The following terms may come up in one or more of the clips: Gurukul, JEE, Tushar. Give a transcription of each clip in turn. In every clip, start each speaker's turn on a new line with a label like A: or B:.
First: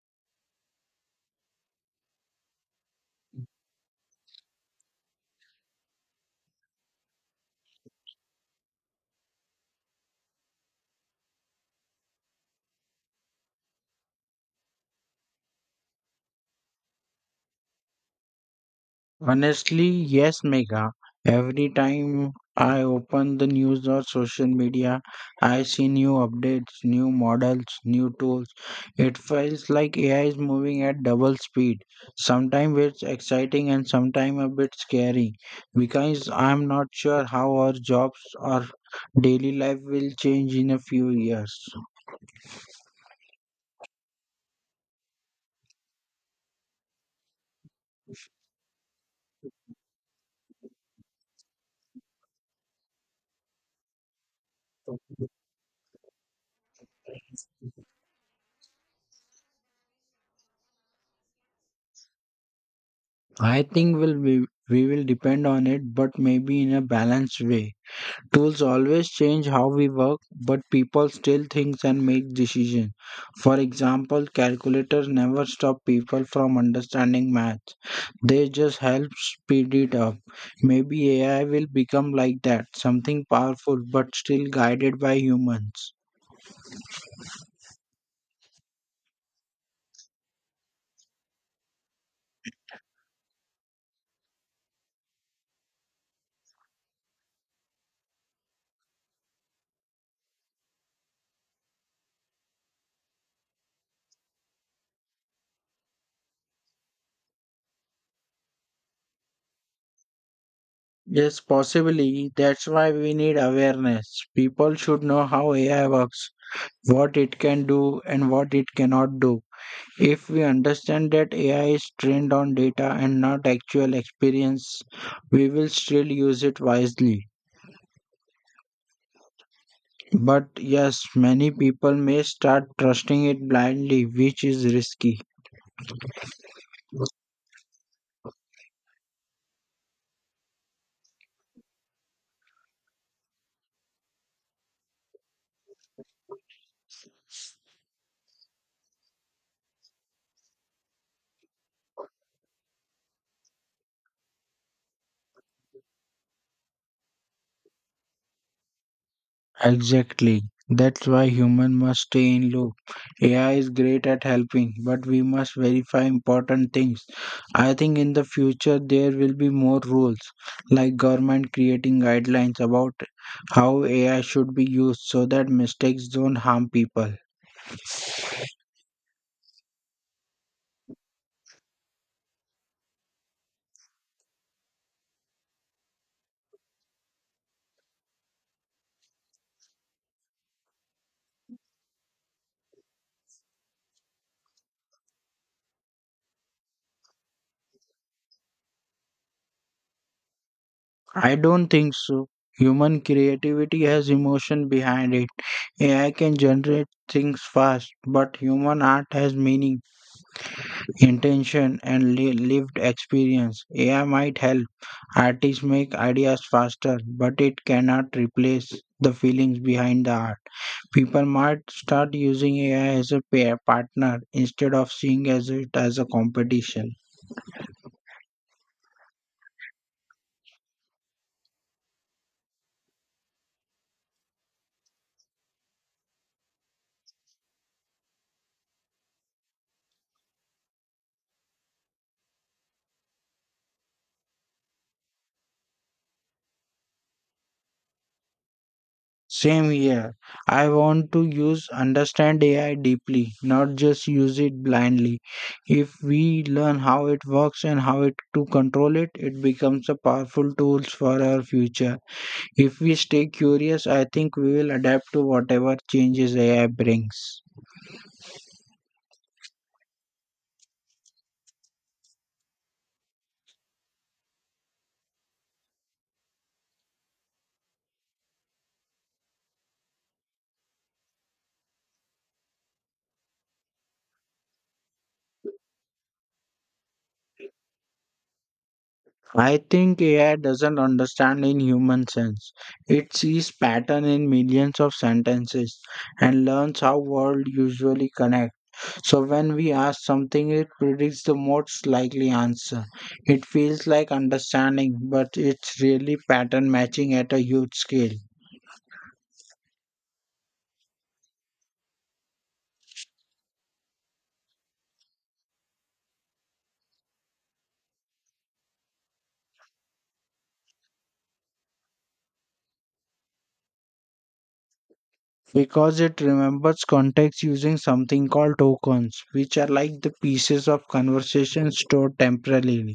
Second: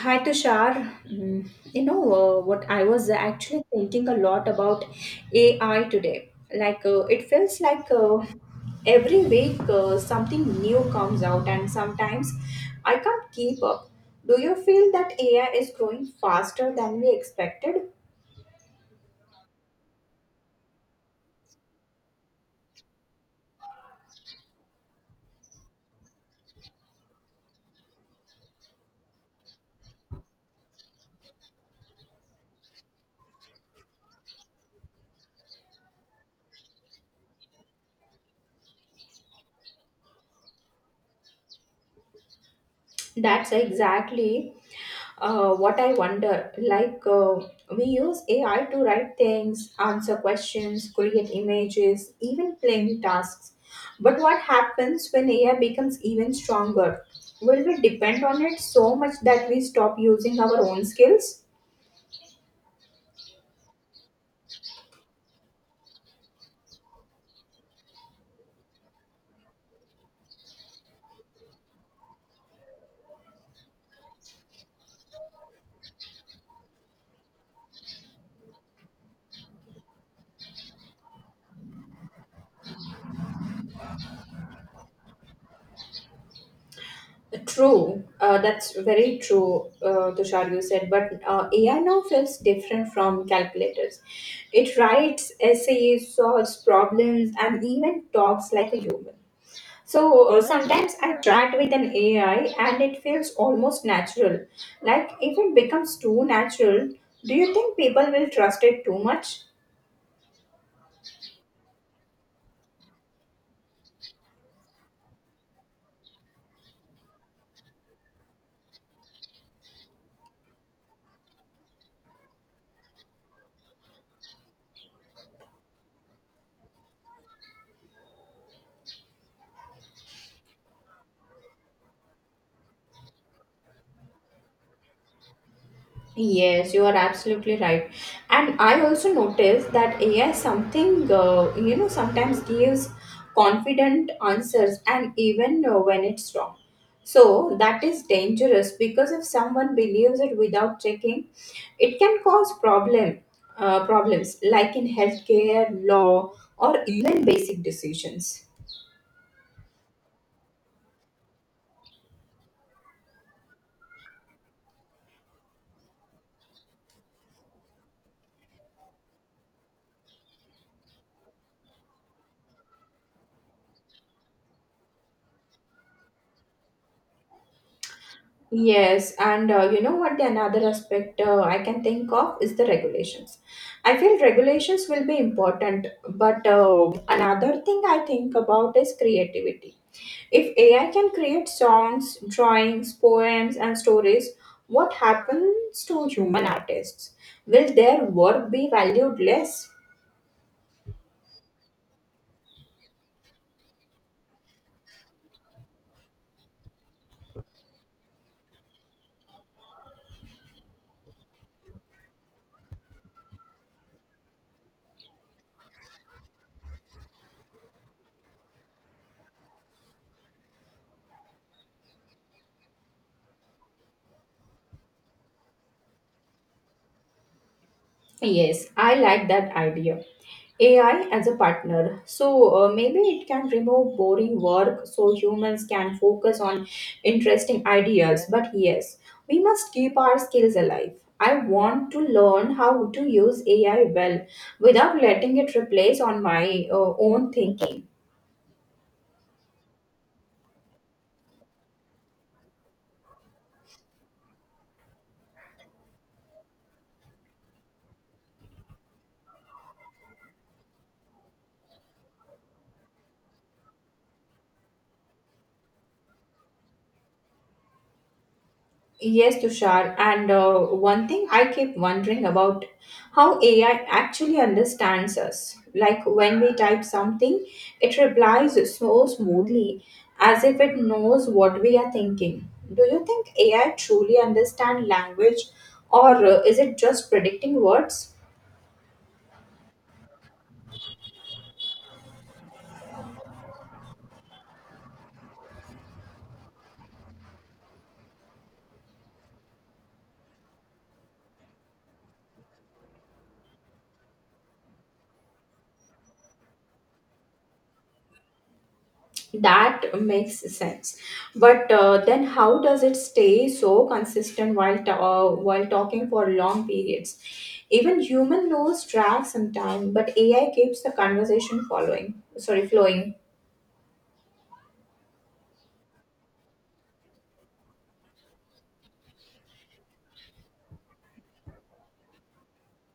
A: Hi Tushar. Mm, what I was actually thinking a lot about AI today. It feels like every week something new comes out, and sometimes I can't keep up. Do you feel that AI is growing faster than we expected?
B: Honestly, yes, Megha. Every time I open the news or social media, I see new updates, new models, new tools. It feels like AI is moving at double speed. Sometimes it's exciting and sometimes a bit scary because I'm not sure how our jobs or daily life will change in a few years.
A: That's exactly what I wonder. We use AI to write things, answer questions, create images, even plan tasks. But what happens when AI becomes even stronger? Will we depend on it so much that we stop using our own skills?
B: I think we will depend on it, but maybe in a balanced way. Tools always change how we work, but people still think and make decisions. For example, calculators never stop people from understanding math. They just help speed it up. Maybe AI will become like that, something powerful but still guided by humans.
A: True, that's very true, Tushar, you said. But AI now feels different from calculators. It writes essays, solves problems, and even talks like a human. So sometimes I chat with an AI and it feels almost natural. Like if it becomes too natural, do you think people will trust it too much?
B: Yes, possibly. That's why we need awareness. People should know how AI works, what it can do, and what it cannot do. If we understand that AI is trained on data and not actual experience, we will still use it wisely. But yes, many people may start trusting it blindly, which is risky.
A: Yes, you are absolutely right. And I also noticed that AI is something, sometimes gives confident answers and even when it's wrong. So that is dangerous because if someone believes it without checking, it can cause problems like in healthcare, law, or even basic decisions.
B: Exactly. That's why human must stay in loop. AI is great at helping, but we must verify important things. I think in the future there will be more rules, like government creating guidelines about how AI should be used so that mistakes don't harm people.
A: Yes, and you know what? The another aspect I can think of is the regulations. I feel regulations will be important, but another thing I think about is creativity. If AI can create songs, drawings, poems, and stories, what happens to human artists? Will their work be valued less?
B: I don't think so. Human creativity has emotion behind it. AI can generate things fast, but human art has meaning intention and lived experience. AI might help artists make ideas faster, but it cannot replace the feelings behind the art. People might start using AI as a pair partner instead of seeing as it as a competition.
A: Yes, I like that idea. AI as a partner. So maybe it can remove boring work so humans can focus on interesting ideas. But yes, we must keep our skills alive. I want to learn how to use AI well without letting it replace on my own thinking.
B: Same here. I want to use understand AI deeply, not just use it blindly. If we learn how it works and how it to control it, it becomes a powerful tools for our future. If we stay curious, I think we will adapt to whatever changes AI brings.
A: Yes, Tushar. And one thing I keep wondering about how AI actually understands us. Like when we type something, it replies so smoothly as if it knows what we are thinking. Do you think AI truly understand language or is it just predicting words?
B: I think AI doesn't understand in human sense. It sees pattern in millions of sentences and learns how world usually connect. So when we ask something, it predicts the most likely answer. It feels like understanding, but it's really pattern matching at a huge scale.
A: That makes sense, but then how does it stay so consistent while while talking for long periods? Even human knows drag sometime, but AI keeps the conversation following sorry flowing.
B: Because it remembers context using something called tokens, which are like the pieces of conversation stored temporarily.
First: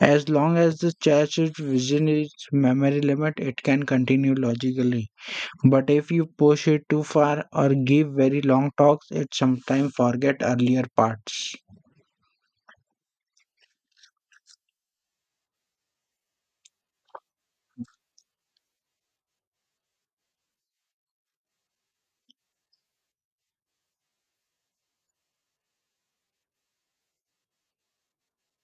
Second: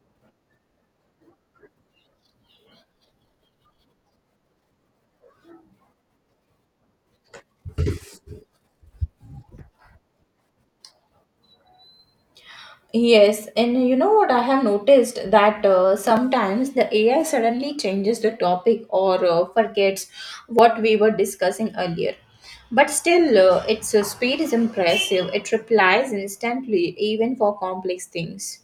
B: As long as the chat's vision is memory limit, it can continue logically. But if you push it too far or give very long talks, it sometimes forget earlier parts.
A: Yes, and you know what I have noticed that sometimes the AI suddenly changes the topic or forgets what we were discussing earlier. But still, its speed is impressive. It replies instantly, even for complex things.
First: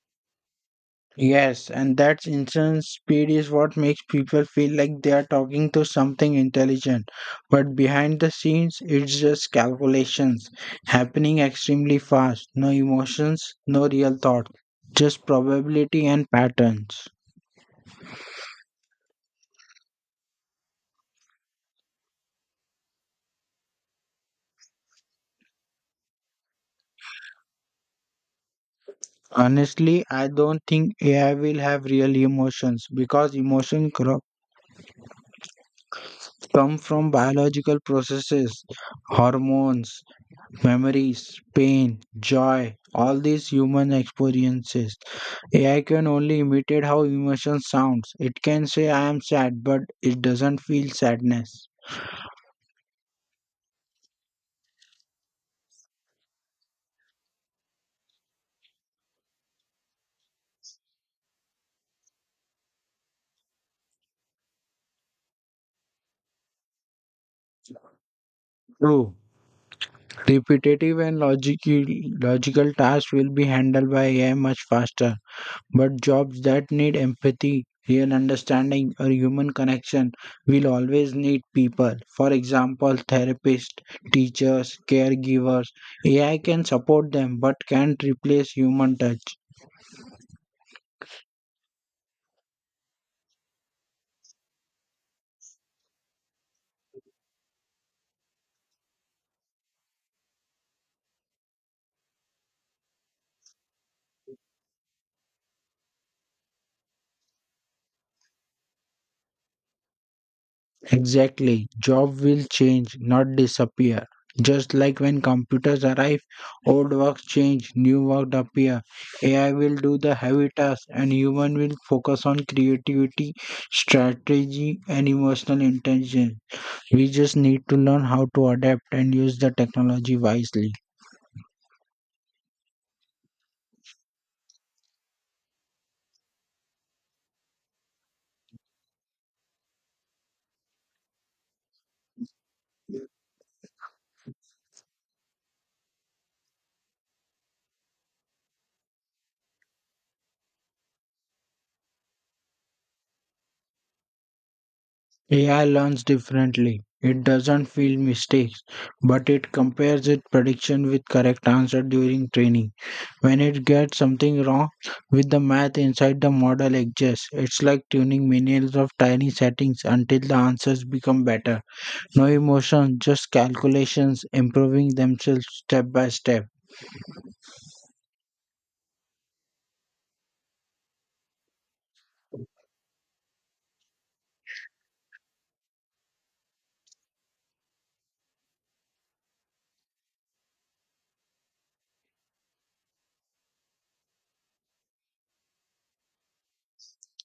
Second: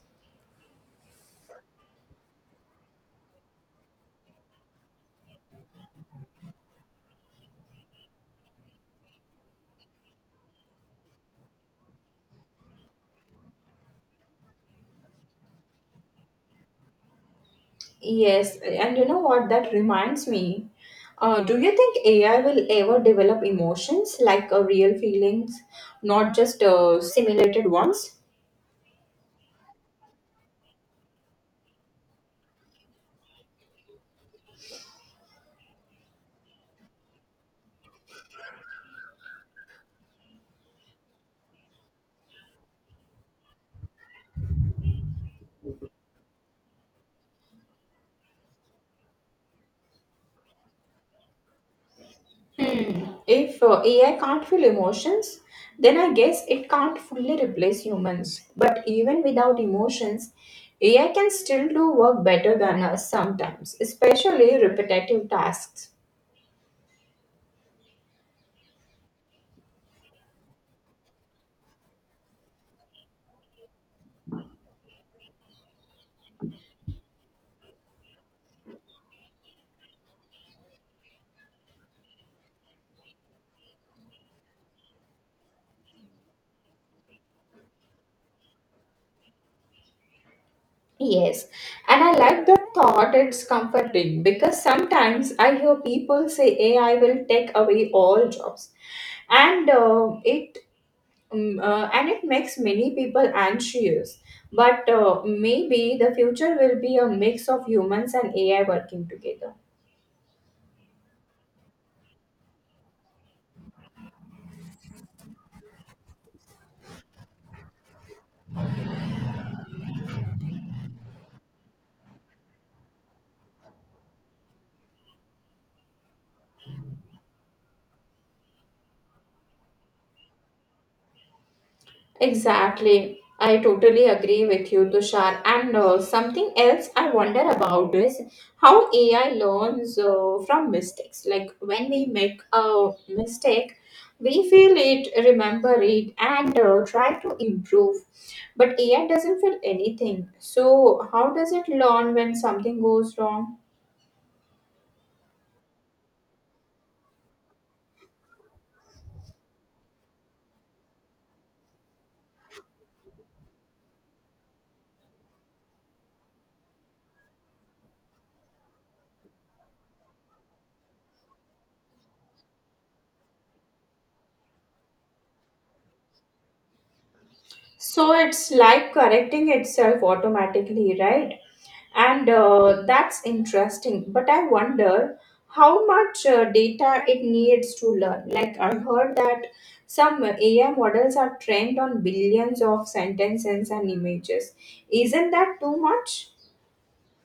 B: Yes, and that instant speed is what makes people feel like they are talking to something intelligent. But behind the scenes, it's just calculations happening extremely fast. No emotions, no real thought, just probability and patterns.
A: Yes, and you know what? That reminds me. Do you think AI will ever develop emotions like real feelings, not just simulated ones?
B: Honestly, I don't think AI will have real emotions because emotions come from biological processes, hormones, memories, pain, joy, all these human experiences. AI can only imitate how emotion sounds. It can say I am sad, but it doesn't feel sadness.
A: If AI can't feel emotions, then I guess it can't fully replace humans. But even without emotions, AI can still do work better than us sometimes, especially repetitive tasks.
B: True. Repetitive and logical tasks will be handled by AI much faster. But jobs that need empathy, real understanding, or human connection will always need people. For example, therapists, teachers, caregivers. AI can support them but can't replace human touch.
A: Yes, and I like the thought. It's comforting because sometimes I hear people say AI will take away all jobs, and it and it makes many people anxious. But maybe the future will be a mix of humans and AI working together.
B: Exactly. Job will change, not disappear. Just like when computers arrive, old works change, new work appear. AI will do the heavy tasks and human will focus on creativity, strategy and emotional intelligence. We just need to learn how to adapt and use the technology wisely.
A: Exactly. I totally agree with you, Tushar. And something else I wonder about is how AI learns from mistakes. Like when we make a mistake, we feel it, remember it, and try to improve. But AI doesn't feel anything. So how does it learn when something goes wrong?
B: AI learns differently. It doesn't feel mistakes, but it compares its prediction with correct answer during training. When it gets something wrong with the math inside the model exists, it's like tuning millions of tiny settings until the answers become better. No emotion, just calculations improving themselves step by step.
A: So it's like correcting itself automatically, right? And that's interesting, but I wonder how much data it needs to learn. Like, I heard that some AI models are trained on billions of sentences and images. Isn't that too much?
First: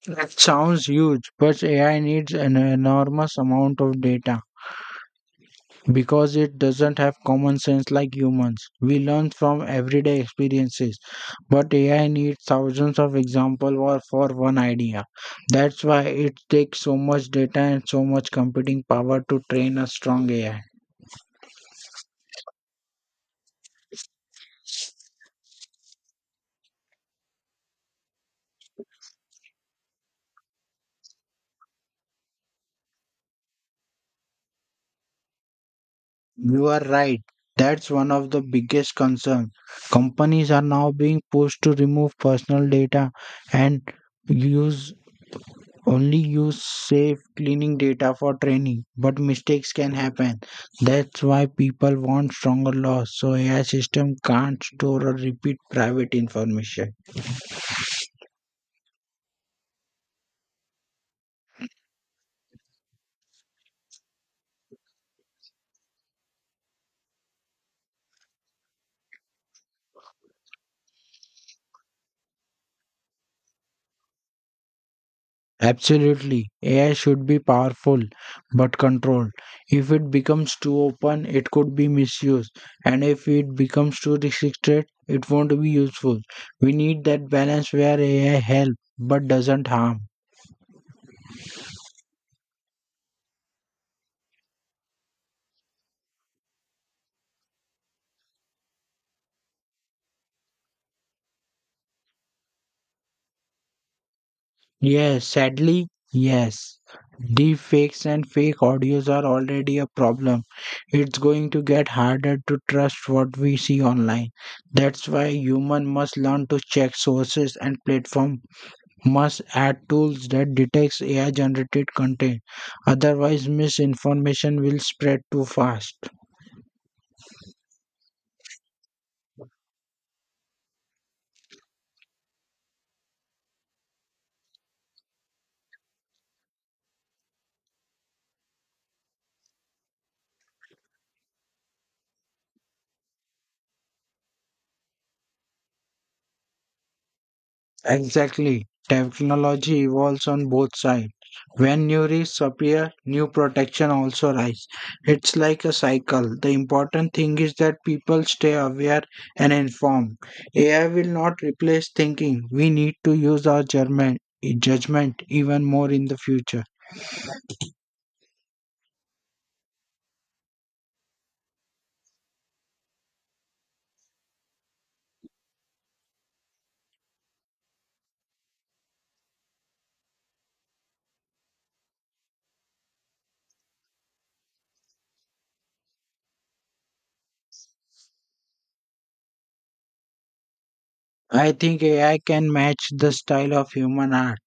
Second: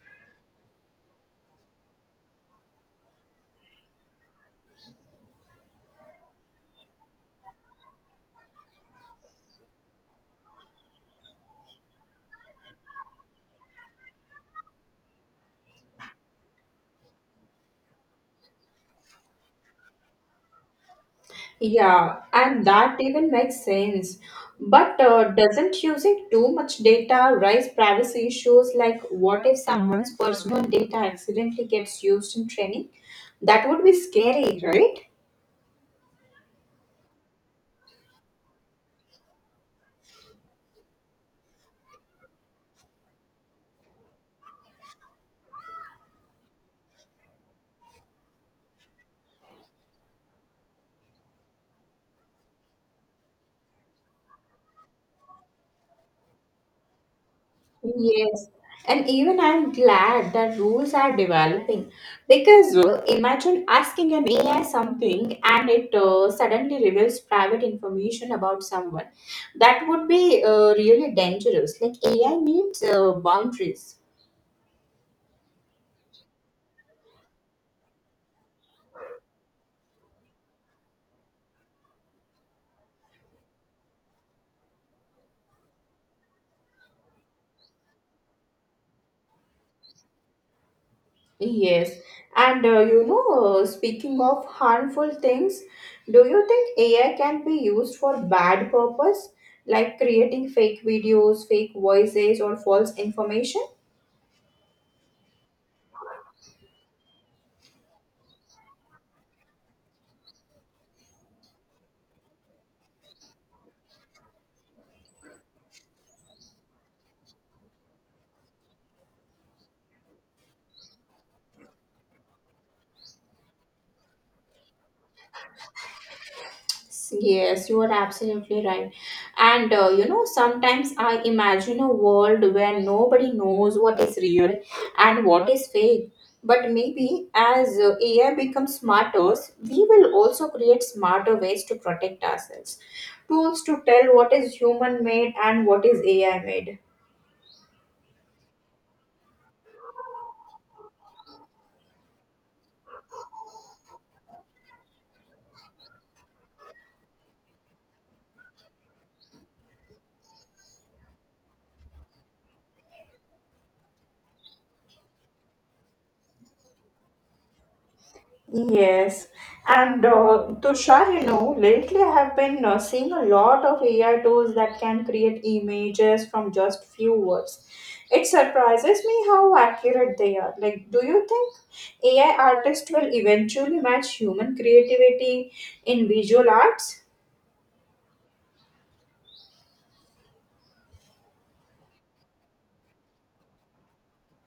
B: That sounds huge, but AI needs an enormous amount of data, because it doesn't have common sense like humans. We learn from everyday experiences, but AI needs thousands of examples for one idea. That's why it takes so much data and so much computing power to train a strong AI.
A: Yeah, and that even makes sense. But doesn't using too much data raise privacy issues? Like, what if someone's personal data accidentally gets used in training? That would be scary, right?
B: You are right. That's one of the biggest concerns. Companies are now being pushed to remove personal data and use only use safe cleaning data for training, but mistakes can happen. That's why people want stronger laws so AI system can't store or repeat private information.
A: Yes, and even I'm glad that rules are developing because imagine asking an AI something and it suddenly reveals private information about someone. That would be really dangerous. Like AI needs boundaries.
B: Absolutely, AI should be powerful but controlled. If it becomes too open, it could be misused, and if it becomes too restricted, it won't be useful. We need that balance where AI helps but doesn't harm.
A: Yes, and speaking of harmful things, do you think AI can be used for bad purpose, like creating fake videos, fake voices, or false information?
B: Yes, sadly, yes. Deep fakes and fake audios are already a problem. It's going to get harder to trust what we see online. That's why human must learn to check sources and platform must add tools that detects AI generated content. Otherwise misinformation will spread too fast.
A: Yes, you are absolutely right. And you know, sometimes I imagine a world where nobody knows what is real and what is fake. But maybe as AI becomes smarter, we will also create smarter ways to protect ourselves, tools to tell what is human made and what is AI made.
B: Exactly. Technology evolves on both sides. When new risks appear, new protection also rise. It's like a cycle. The important thing is that people stay aware and informed. AI will not replace thinking. We need to use our judgment even more in the future.
A: Yes, and Tushar, you know, lately I have been seeing a lot of AI tools that can create images from just few words. It surprises me how accurate they are. Like, do you think AI artists will eventually match human creativity in visual arts?
B: I think AI can match the style of human art,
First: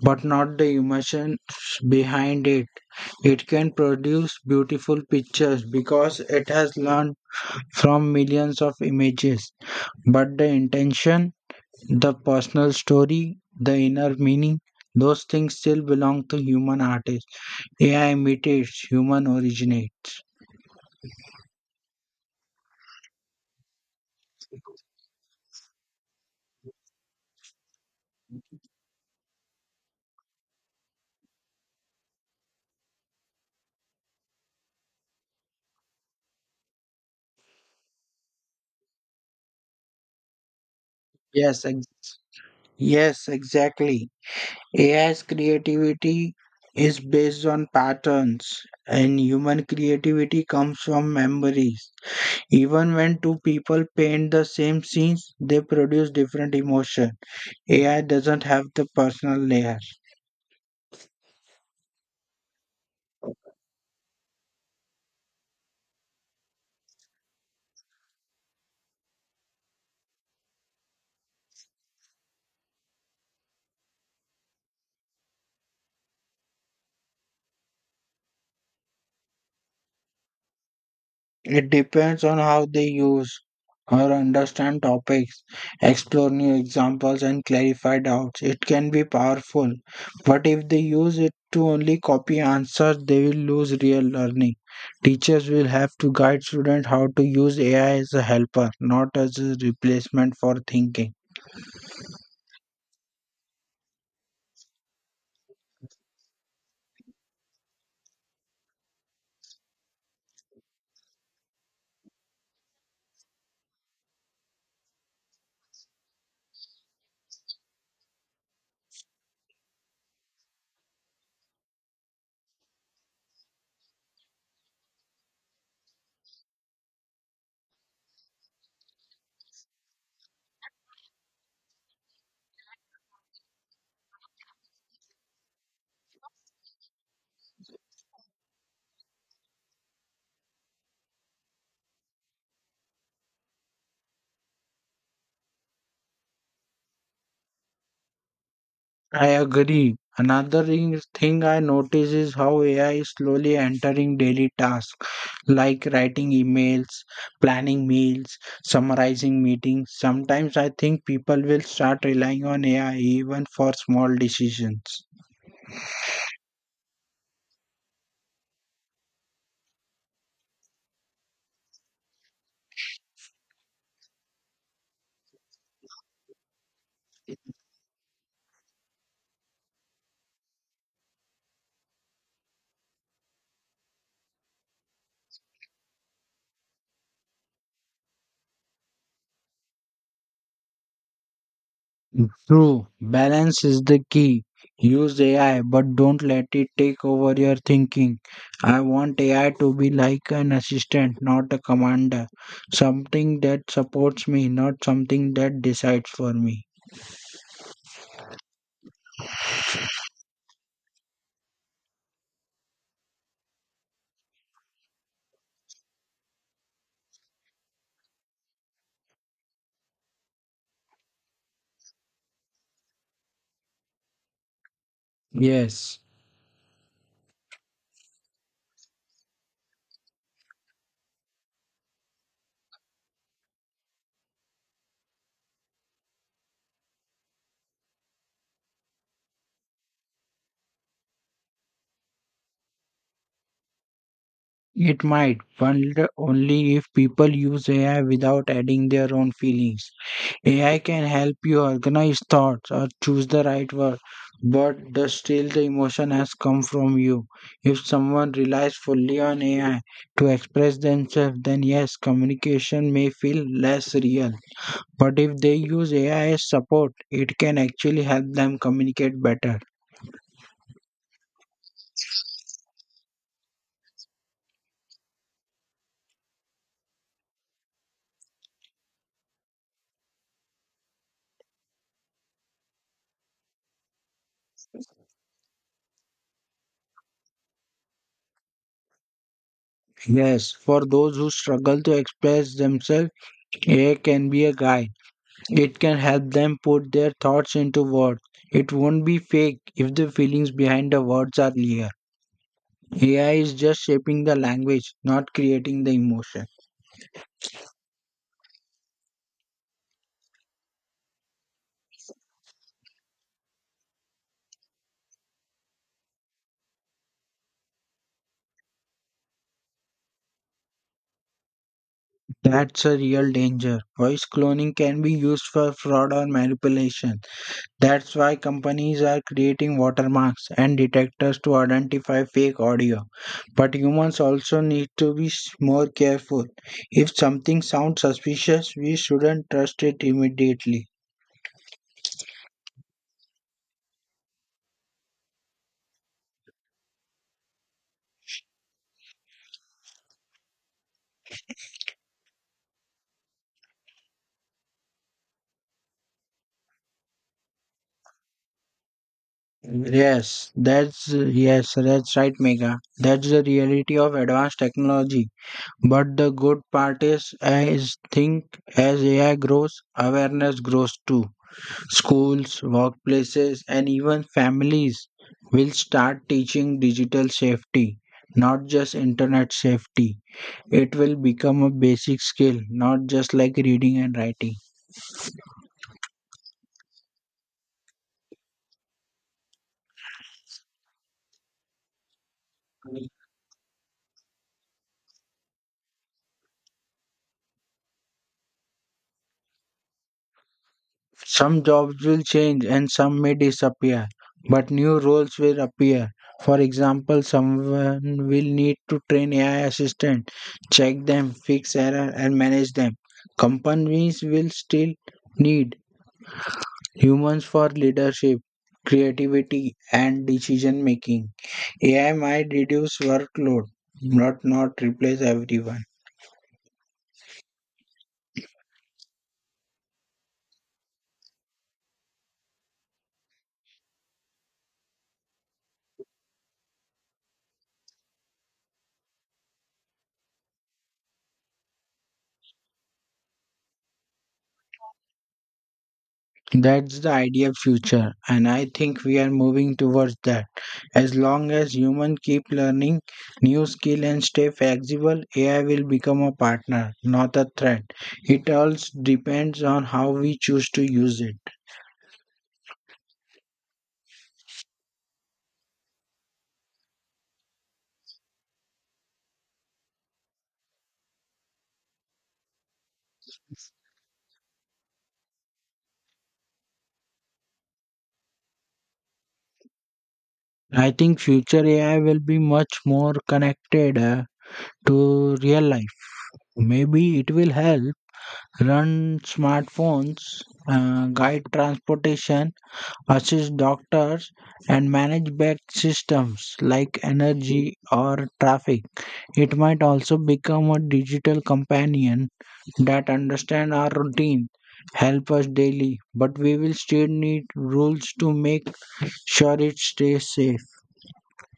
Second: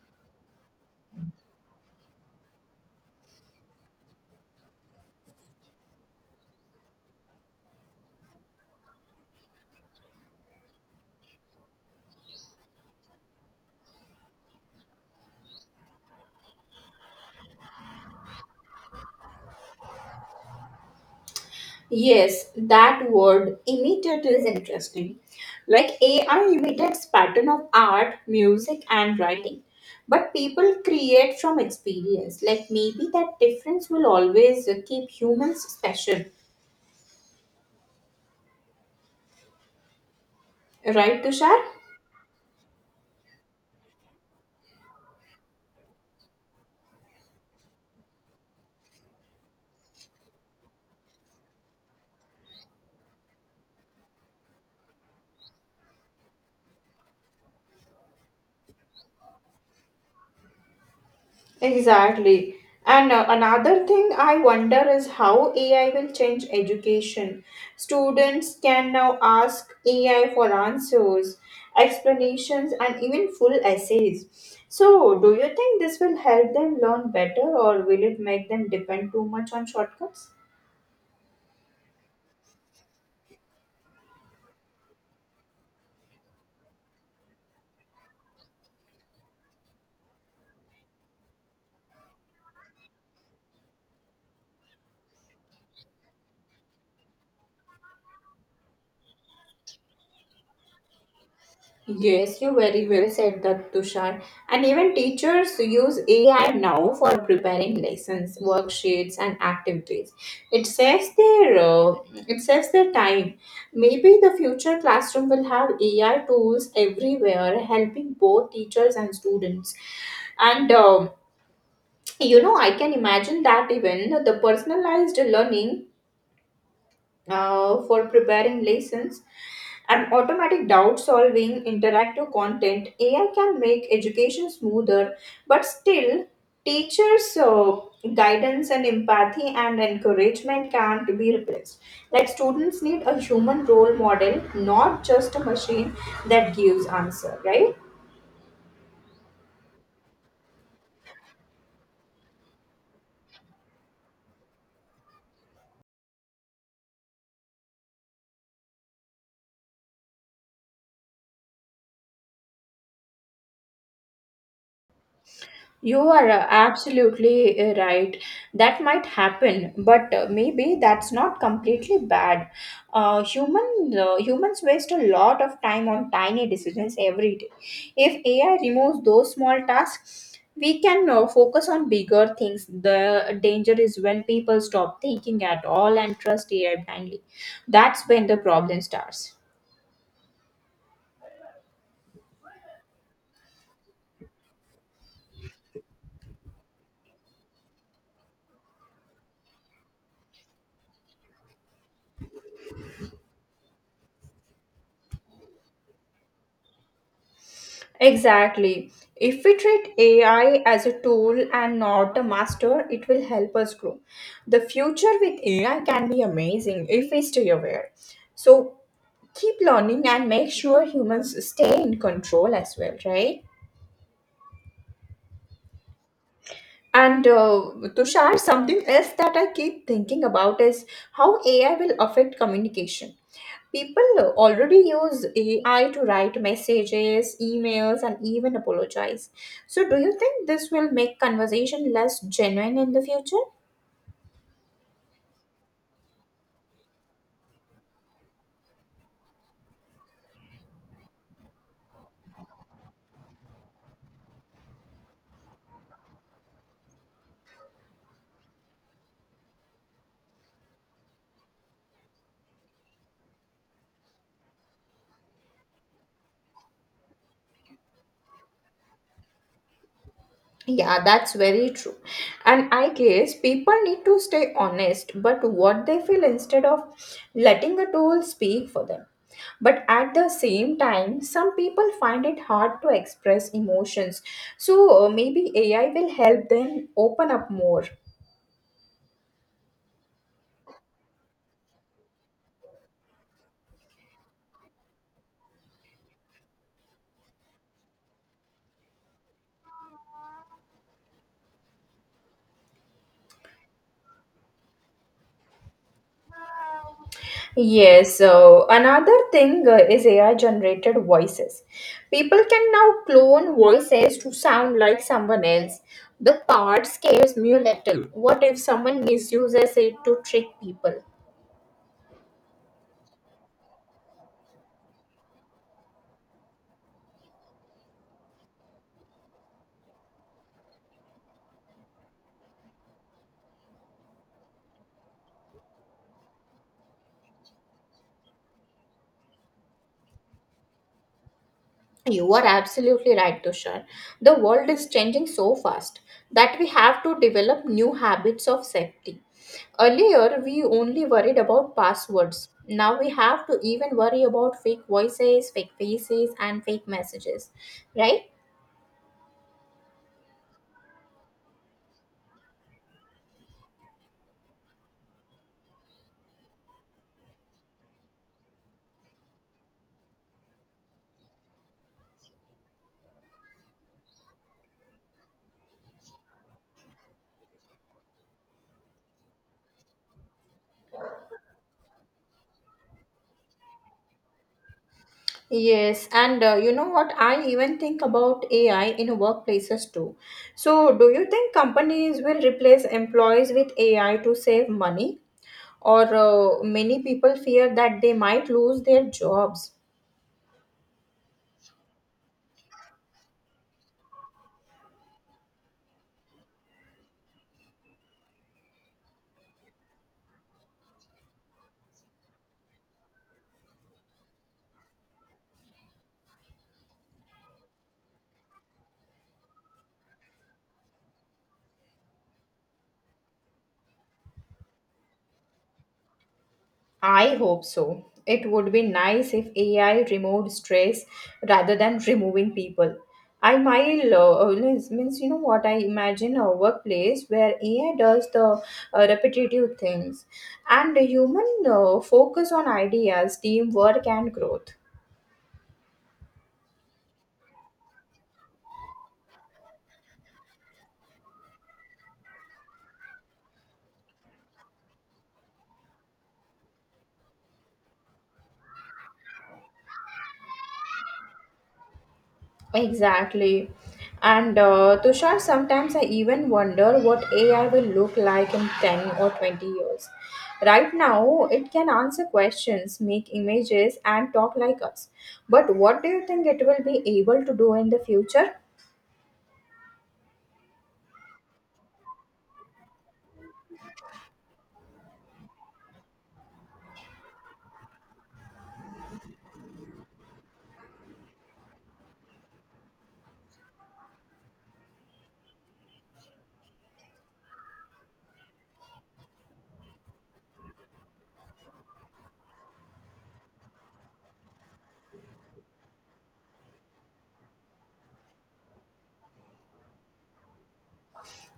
B: but not the emotions behind it. It can produce beautiful pictures because it has learned from millions of images, but the intention, the personal story, the inner meaning, those things still belong to human artists. AI imitates, human originate.
A: Yes, that word imitate is interesting. Like AI imitates pattern of art, music and writing. But people create from experience. Like maybe that difference will always keep humans special. Right, Tushar?
B: Yes, ex- yes, exactly. AI's creativity is based on patterns, and human creativity comes from memories. Even when two people paint the same scenes, they produce different emotion. AI doesn't have the personal layer.
A: Exactly. And another thing I wonder is how AI will change education. Students can now ask AI for answers, explanations, and even full essays. So do you think this will help them learn better or will it make them depend too much on shortcuts?
B: It depends on how they use or understand topics, explore new examples, and clarify doubts. It can be powerful, but if they use it to only copy answers, they will lose real learning. Teachers will have to guide students how to use AI as a helper, not as a replacement for thinking.
A: Yes, you very well said that, Tushar. And even teachers use AI now for preparing lessons, worksheets, and activities. It saves their uh, it saves their time. Maybe the future classroom will have AI tools everywhere, helping both teachers and students. And you know, I can imagine that even the personalized learning, for preparing lessons and automatic doubt solving interactive content, AI can make education smoother. But still, teachers' guidance and empathy and encouragement can't be replaced. Like, students need a human role model, not just a machine that gives answer, right?
B: I agree. Another thing I notice is how AI is slowly entering daily tasks, like writing emails, planning meals, summarizing meetings. Sometimes I think people will start relying on AI even for small decisions.
A: You are absolutely right. That might happen, but maybe that's not completely bad. Humans waste a lot of time on tiny decisions every day. If AI removes those small tasks, we can focus on bigger things. The danger is when people stop thinking at all and trust AI blindly. That's when the problem starts.
B: True, balance is the key. Use AI, but don't let it take over your thinking. I want AI to be like an assistant, not a commander. Something that supports me, not something that decides for me.
A: Exactly. If we treat AI as a tool and not a master, it will help us grow. The future with AI can be amazing if we stay aware. So keep learning and make sure humans stay in control as well, right?
B: Yes.
A: And Tushar, something else that I keep thinking about is how AI will affect communication. People already use AI to write messages, emails, and even apologize. So do you think this will make conversation less genuine in the future?
B: It might, but only if people use AI without adding their own feelings. AI can help you organize thoughts or choose the right word, but still the emotion has come from you. If someone relies fully on AI to express themselves, then yes, communication may feel less real. But if they use AI as support, it can actually help them communicate better.
A: Yeah, that's very true. And I guess people need to stay honest but what they feel instead of letting the tool speak for them. But at the same time, some people find it hard to express emotions. So maybe AI will help them open up more.
B: Yes, for those who struggle to express themselves, AI can be a guide. It can help them put their thoughts into words. It won't be fake if the feelings behind the words are clear. AI is just shaping the language, not creating the emotion.
A: Yes, so another thing is AI generated voices. People can now clone voices to sound like someone else. The part scares me a little. What if someone misuses it to trick people?
B: That's a real danger. Voice cloning can be used for fraud or manipulation. That's why companies are creating watermarks and detectors to identify fake audio. But humans also need to be more careful. If something sounds suspicious, we shouldn't trust it immediately.
A: You are absolutely right, Tushar. The world is changing so fast that we have to develop new habits of safety. Earlier, we only worried about passwords. Now we have to even worry about fake voices, fake faces, and fake messages, right?
B: Yes, that's right, Mega. That's the reality of advanced technology. But the good part is, as AI grows, awareness grows too. Schools, workplaces, and even families will start teaching digital safety, not just internet safety. It will become a basic skill, not just like reading and writing.
A: Yes, and you know what? I even think about AI in workplaces too. So do you think companies will replace employees with AI to save money? Or many people fear that they might lose their jobs.
B: Some jobs will change and some may disappear, but new roles will appear. For example, someone will need to train AI assistant, check them, fix error and manage them. Companies will still need humans for leadership, creativity and decision making. AI might reduce workload, but not replace everyone.
A: I hope so. It would be nice if AI removed stress rather than removing people. I might means means You know what, I imagine a workplace where AI does the repetitive things, and human focus on ideas, teamwork, and growth.
B: That's the ideal future, and I think we are moving towards that. As long as humans keep learning new skill and stay flexible, AI will become a partner, not a threat. It all depends on how we choose to use it.
A: Exactly. And Tushar, sometimes I even wonder what AI will look like in 10 or 20 years. Right now, it can answer questions, make images, and talk like us. But what do you think it will be able to do in the future?
B: I think future AI will be much more connected to real life. Maybe it will help run smartphones, guide transportation, assist doctors and manage back systems like energy or traffic. It might also become a digital companion that understands our routine, help us daily, but we will still need rules to make sure it stays safe.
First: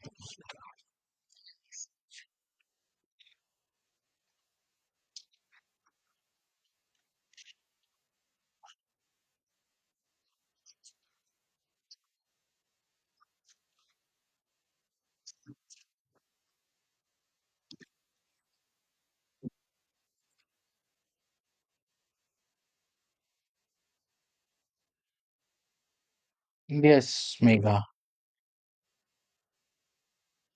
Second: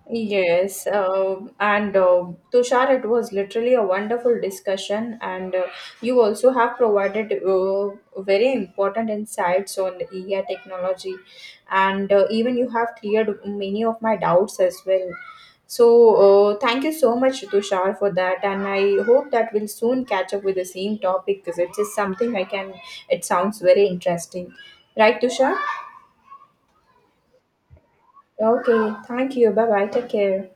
A: Yes, and Tushar, it was literally a wonderful discussion, and you also have provided very important insights on the AI technology, and even you have cleared many of my doubts as well. So thank you so much, Tushar, for that, and I hope that we'll soon catch up with the same topic because it is something I can. It sounds very interesting, right, Tushar?
B: Yes, Mega.
A: Okay, thank you. Bye bye. Take care.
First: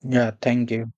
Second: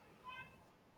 B: Yeah, thank you.